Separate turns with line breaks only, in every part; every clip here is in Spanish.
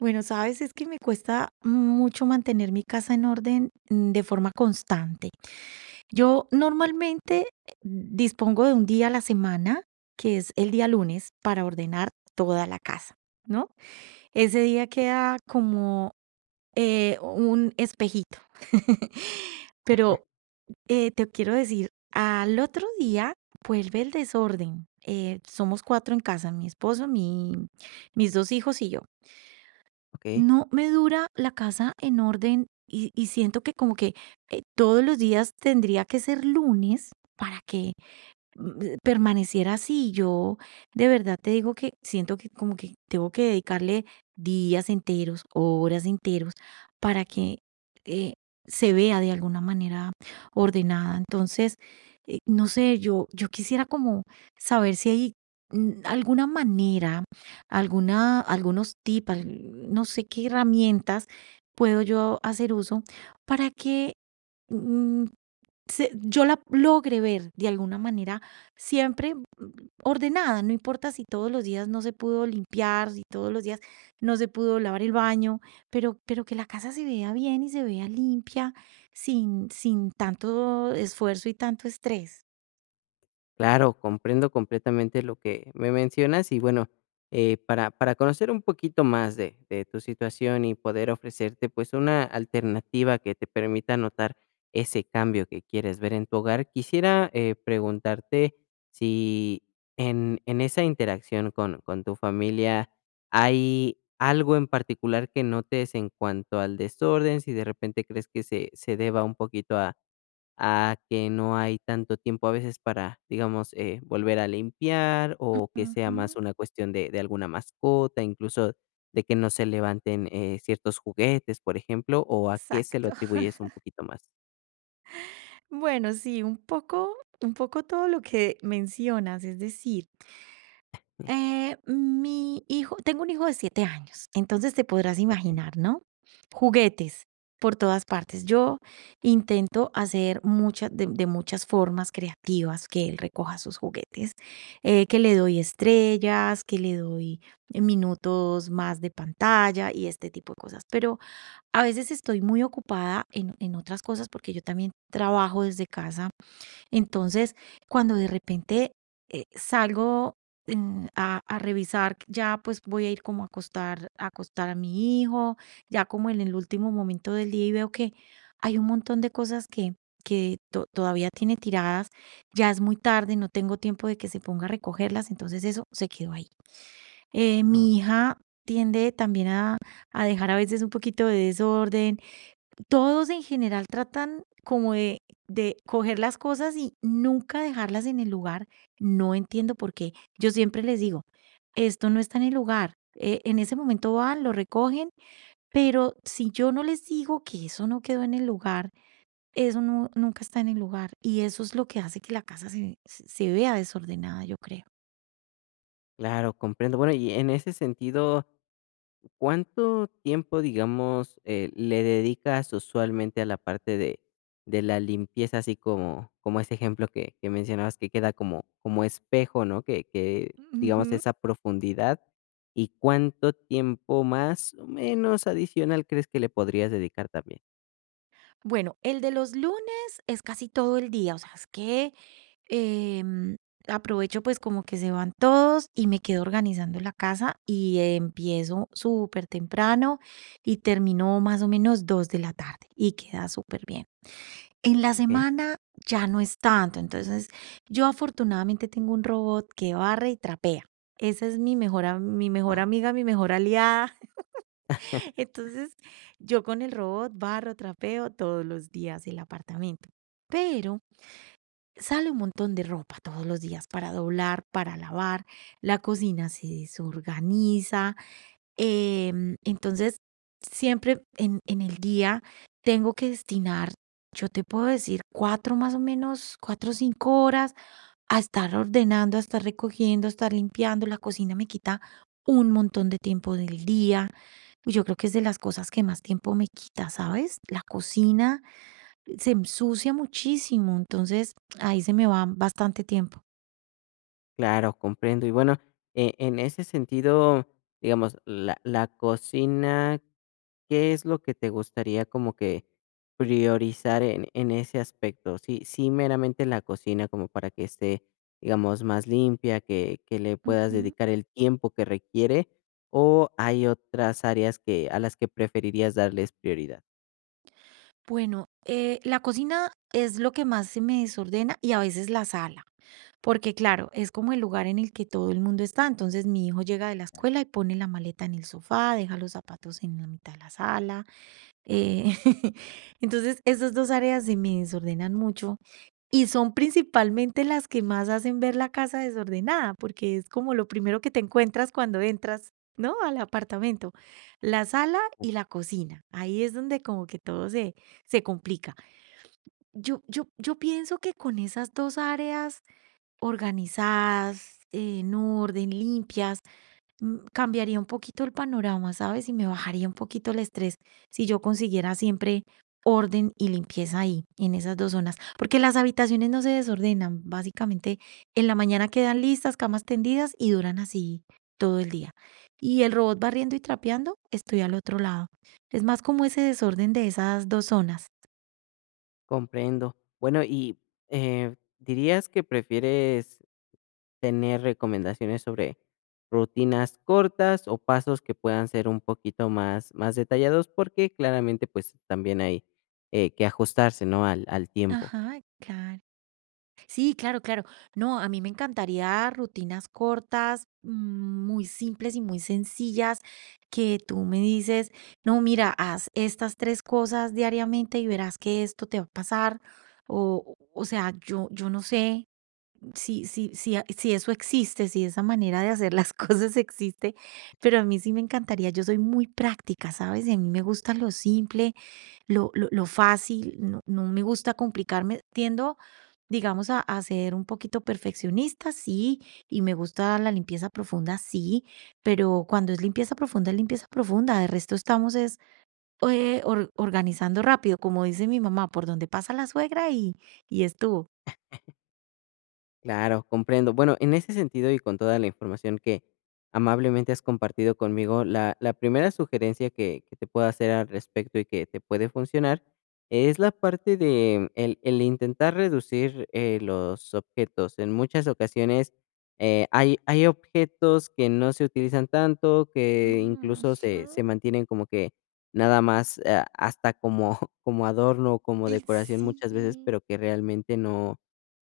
Bueno, sabes, es que me cuesta mucho mantener mi casa en orden de forma constante. Yo normalmente dispongo de un día a la semana, que es el día lunes, para ordenar toda la casa, ¿no? Ese día queda como un espejito. Pero te quiero decir, al otro día vuelve el desorden. Somos cuatro en casa, mi esposo, mis dos hijos y yo.
Okey,
No me dura la casa en orden y siento que como que, todos los días tendría que ser lunes para que permaneciera así. Yo de verdad te digo que siento que como que tengo que dedicarle días enteros, horas enteros, para que eh, se vea de alguna manera ordenada. Entonces, no sé, yo quisiera como saber si hay alguna manera, algunos tips, no sé qué herramientas puedo yo hacer uso para que mm, yo la logre ver de alguna manera siempre ordenada, no importa si todos los días no se pudo limpiar, si todos los días no se pudo lavar el baño, pero que la casa se vea bien y se vea limpia, sin tanto esfuerzo y tanto estrés.
claro, comprendo completamente lo que me mencionas y bueno, para conocer un poquito más de tu situación y poder ofrecerte, pues, una alternativa que te permita notar ese cambio que quieres ver en tu hogar, quisiera, preguntarte si en esa interacción con tu familia, ¿hay algo en particular que notes en cuanto al desorden? Si de repente crees que se deba un poquito a que no hay tanto tiempo a veces para, digamos, volver a limpiar o que sea
Ujú,
más una cuestión de alguna mascota, incluso de que no se levanten ciertos juguetes, por ejemplo, o a qué se lo
exacto.
atribuyes un poquito más.
Bueno, sí, un poco todo lo que mencionas, es decir,
Mm,
Mi hijo tengo un hijo de 7 años, entonces te podrás
Ok,
imaginar, ¿no? Juguetes por todas partes. Yo intento hacer muchas de muchas formas creativas que él recoja sus juguetes, que le doy estrellas, que le doy minutos más de pantalla y este tipo de cosas, pero a veces estoy muy ocupada en otras cosas porque yo también trabajo desde casa. Entonces, cuando de repente salgo a revisar, ya pues voy a ir como a acostar, a mi hijo, ya como en el último momento del día y veo que hay un montón de cosas que todavía tiene tiradas, ya es muy tarde, no tengo tiempo de que se ponga a recogerlas, entonces eso se quedó ahí. Mi
ok,
hija tiende también a dejar a veces un poquito de desorden, todos en general tratan como de coger las cosas y nunca dejarlas en el lugar. No entiendo por qué. Yo siempre les digo, esto no está en el lugar. En ese momento van, lo recogen, pero si yo no les digo que eso no quedó en el lugar, eso no, nunca está en el lugar. Y eso es lo que hace que la casa se vea desordenada, yo creo.
claro, comprendo. Bueno, y en ese sentido, ¿cuánto tiempo, digamos, le dedicas usualmente a la parte de la limpieza, así como, como ese ejemplo que mencionabas que queda como, como espejo, ¿no? Que, digamos,
Ujú.
esa profundidad. ¿Y cuánto tiempo más o menos adicional crees que le podrías dedicar también?
Bueno, el de los lunes es casi todo el día, o sea, es que em, aprovecho pues como que se van todos y me quedo organizando la casa y empiezo súper temprano y termino más o menos 2 de la tarde y queda súper bien. En la
Ok.
semana ya no es tanto, entonces yo afortunadamente tengo un robot que barre y trapea. Esa es mi mejor, mi mejor
Wow.
amiga, mi mejor aliada. Entonces, yo con el robot barro, trapeo todos los días el apartamento. Pero sale un montón de ropa todos los días para doblar, para lavar, la cocina se desorganiza, entonces siempre en el día tengo que destinar, yo te puedo decir, 4 o 5 horas a estar ordenando, a estar recogiendo, a estar limpiando. La cocina me quita un montón de tiempo del día. Yo creo que es de las cosas que más tiempo me quita, ¿sabes? La cocina se ensucia muchísimo, entonces ahí se me va bastante tiempo.
Claro, comprendo. Y bueno, e- en ese sentido, digamos, la cocina. ¿Qué es lo que te gustaría como que priorizar en ese aspecto? Sí, sí, meramente la cocina como para que esté, digamos, más limpia, que le puedas
Ujú.
dedicar el tiempo que requiere, o hay otras áreas que, a las que preferirías darles prioridad.
Bueno, la cocina es lo que más se me desordena y a veces la sala, porque claro, es como el lugar en el que todo el mundo está. Entonces mi hijo llega de la escuela y pone la maleta en el sofá, deja los zapatos en la mitad de la sala. eh, Entonces esas dos áreas se me desordenan mucho y son principalmente las que más hacen ver la casa desordenada, porque es como lo primero que te encuentras cuando entras, ¿no? Al apartamento. La sala y la cocina. Ahí es donde como que todo se complica. Yo pienso que con esas dos áreas organizadas, en orden, limpias, cambiaría un poquito el panorama, ¿sabes? Y me bajaría un poquito el estrés si yo consiguiera siempre orden y limpieza ahí, en esas dos zonas, porque las habitaciones no se desordenan, básicamente en la mañana quedan listas, camas tendidas y duran así todo el día. Y el robot barriendo y trapeando, estoy al otro lado. Es más como ese desorden de esas dos zonas.
Comprendo. Bueno, y dirías que prefieres tener recomendaciones sobre rutinas cortas o pasos que puedan ser un poquito más, más detallados porque claramente pues también hay que ajustarse, ¿no? Al, al tiempo.
Ajá, claro. Sí, claro, claro. No, a mí me encantaría rutinas cortas, muy simples y muy sencillas, que tú me dices, no, mira, haz estas tres cosas diariamente y verás que esto te va a pasar. O sea, yo no sé, sí, sí, sí, a sí, eso existe, sí, esa manera de hacer las cosas existe, pero a mí sí me encantaría. Yo soy muy práctica, ¿sabes? Y a mí me gusta lo simple, lo fácil, no me gusta complicarme. Tiendo, digamos, a ser un poquito perfeccionista, sí, y me gusta la limpieza profunda, sí, pero cuando es limpieza profunda, es limpieza profunda. De resto estamos es, or organizando rápido, como dice mi mamá, por donde pasa la suegra y estuvo.
Claro, comprendo. Bueno, en ese sentido y con toda la información que amablemente has compartido conmigo, la primera sugerencia que te puedo hacer al respecto y que te puede funcionar es la parte de el intentar reducir los objetos. En muchas ocasiones hay, hay objetos que no se utilizan tanto, que
Mm.
incluso se, se mantienen como que nada más hasta como, como adorno o como
Y
decoración
sí,
muchas veces, pero que realmente no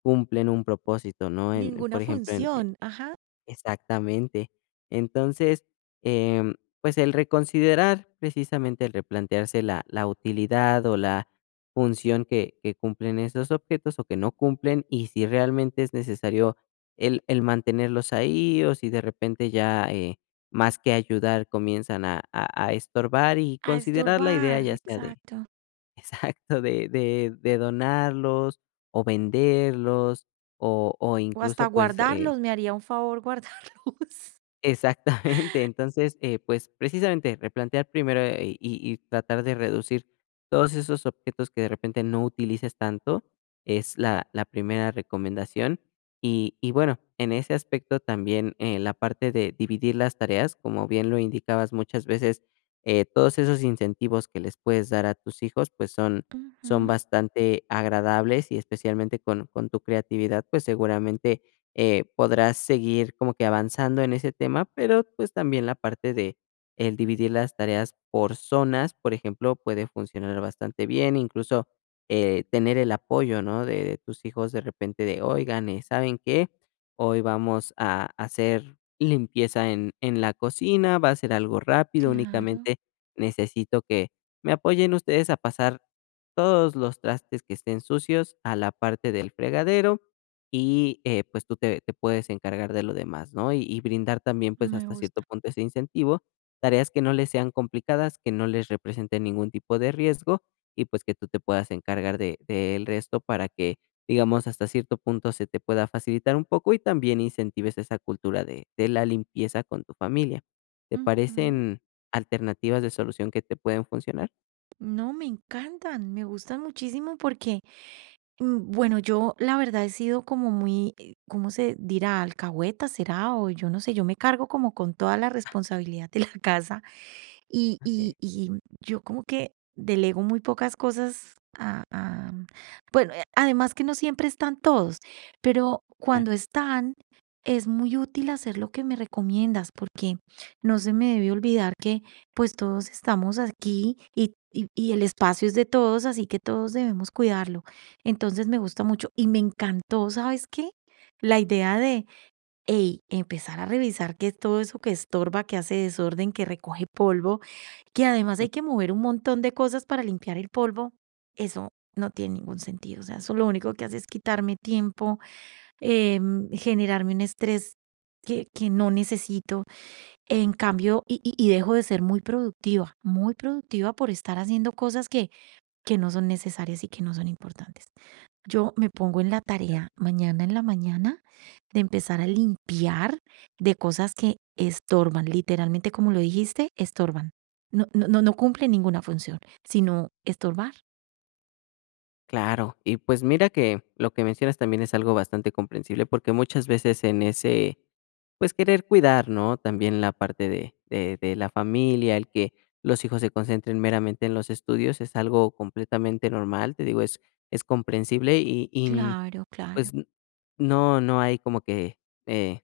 cumplen un propósito, ¿no? En,
ninguna
por ejemplo, en e
función, ajá,
exactamente. Entonces, em, pues, el reconsiderar, precisamente, el replantearse la la utilidad o la función que cumplen esos objetos o que no cumplen, y si realmente es necesario el mantenerlos ahí, o si de repente ya, más que ayudar comienzan a a estorbar, y
a
considerar la idea
estorbar,
ya sea de
exacto.
exacto, de de donarlos o venderlos o
O
incluso,
hasta
pues,
guardarlos, me haría un favor guardarlos.
exactamente. Entonces, pues, precisamente replantear primero, y tratar de reducir todos esos objetos que de repente no utilices tanto, es la la primera recomendación. Y bueno, en ese aspecto también, la parte de dividir las tareas, como bien lo indicabas muchas veces, todos esos incentivos que les puedes dar a tus hijos, pues, son son
Ujú,
bastante agradables y especialmente con tu creatividad, pues, seguramente podrás seguir como que avanzando en ese tema, pero pues también la parte de el dividir las tareas por zonas, por ejemplo, puede funcionar bastante bien, incluso tener el apoyo, ¿no? De tus hijos de repente de, oigan, ¿saben qué? Hoy vamos a hacer limpieza en la cocina, va a ser algo rápido,
claro,
únicamente necesito que me apoyen ustedes a pasar todos los trastes que estén sucios a la parte del fregadero y, pues, tú te puedes encargar de lo demás, ¿no? Y brindar también, pues,
me
hasta cierto
gusta.
punto ese incentivo, tareas que no les sean complicadas, que no les representen ningún tipo de riesgo y, pues, que tú te puedas encargar de del resto para que, digamos, hasta cierto punto se te pueda facilitar un poco y también incentives esa cultura de la limpieza con tu familia. ¿Te
Ujú.
parecen alternativas de solución que te pueden funcionar?
No, me encantan, me gustan muchísimo porque, bueno, yo la verdad he sido como muy, ¿cómo se dirá? Alcahueta será, o yo no sé, yo me cargo como con toda la responsabilidad de la casa. Y
Okey.
y y yo como que delego muy pocas cosas a bueno, además que no siempre están todos, pero
Ah.
cuando están, es muy útil hacer lo que me recomiendas, porque no se me debe olvidar que, pues, todos estamos aquí y el espacio es de todos, así que todos debemos cuidarlo. Entonces, me gusta mucho y me encantó, ¿sabes qué? La idea de ey, empezar a revisar qué es todo eso que estorba, que hace desorden, que recoge polvo, que además hay que mover un montón de cosas para limpiar el polvo, eso no tiene ningún sentido. O sea, eso lo único que hace es quitarme tiempo, generarme un estrés que no necesito. En cambio, y dejo de ser muy productiva por estar haciendo cosas que no son necesarias y que no son importantes. Yo me pongo en la tarea mañana en la mañana de empezar a limpiar de cosas que estorban, literalmente como lo dijiste, estorban. No, no, no cumplen ninguna función, sino estorbar.
Claro, y pues mira que lo que mencionas también es algo bastante comprensible porque muchas veces en ese, pues querer cuidar, ¿no? También la parte de la familia, el que los hijos se concentren meramente en los estudios es algo completamente normal, te digo, es comprensible y n-
Claro, claro.
pues n- no, no hay como eh,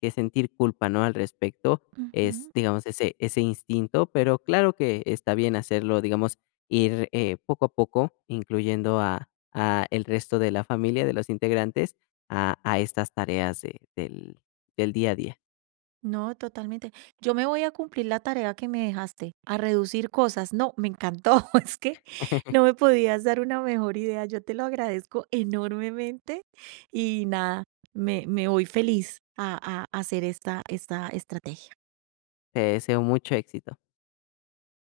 que sentir culpa, ¿no? Al respecto, es,
Ujú.
digamos, ese instinto, pero claro que está bien hacerlo, digamos, ir, poco a poco incluyendo a el resto de la familia, de los integrantes, a estas tareas de del del día a día.
No, totalmente. Yo me voy a cumplir la tarea que me dejaste, a reducir cosas. No, me encantó. Es que no me podías dar una mejor idea. Yo te lo agradezco enormemente y nada, me voy feliz a hacer esta estrategia.
Te deseo mucho éxito.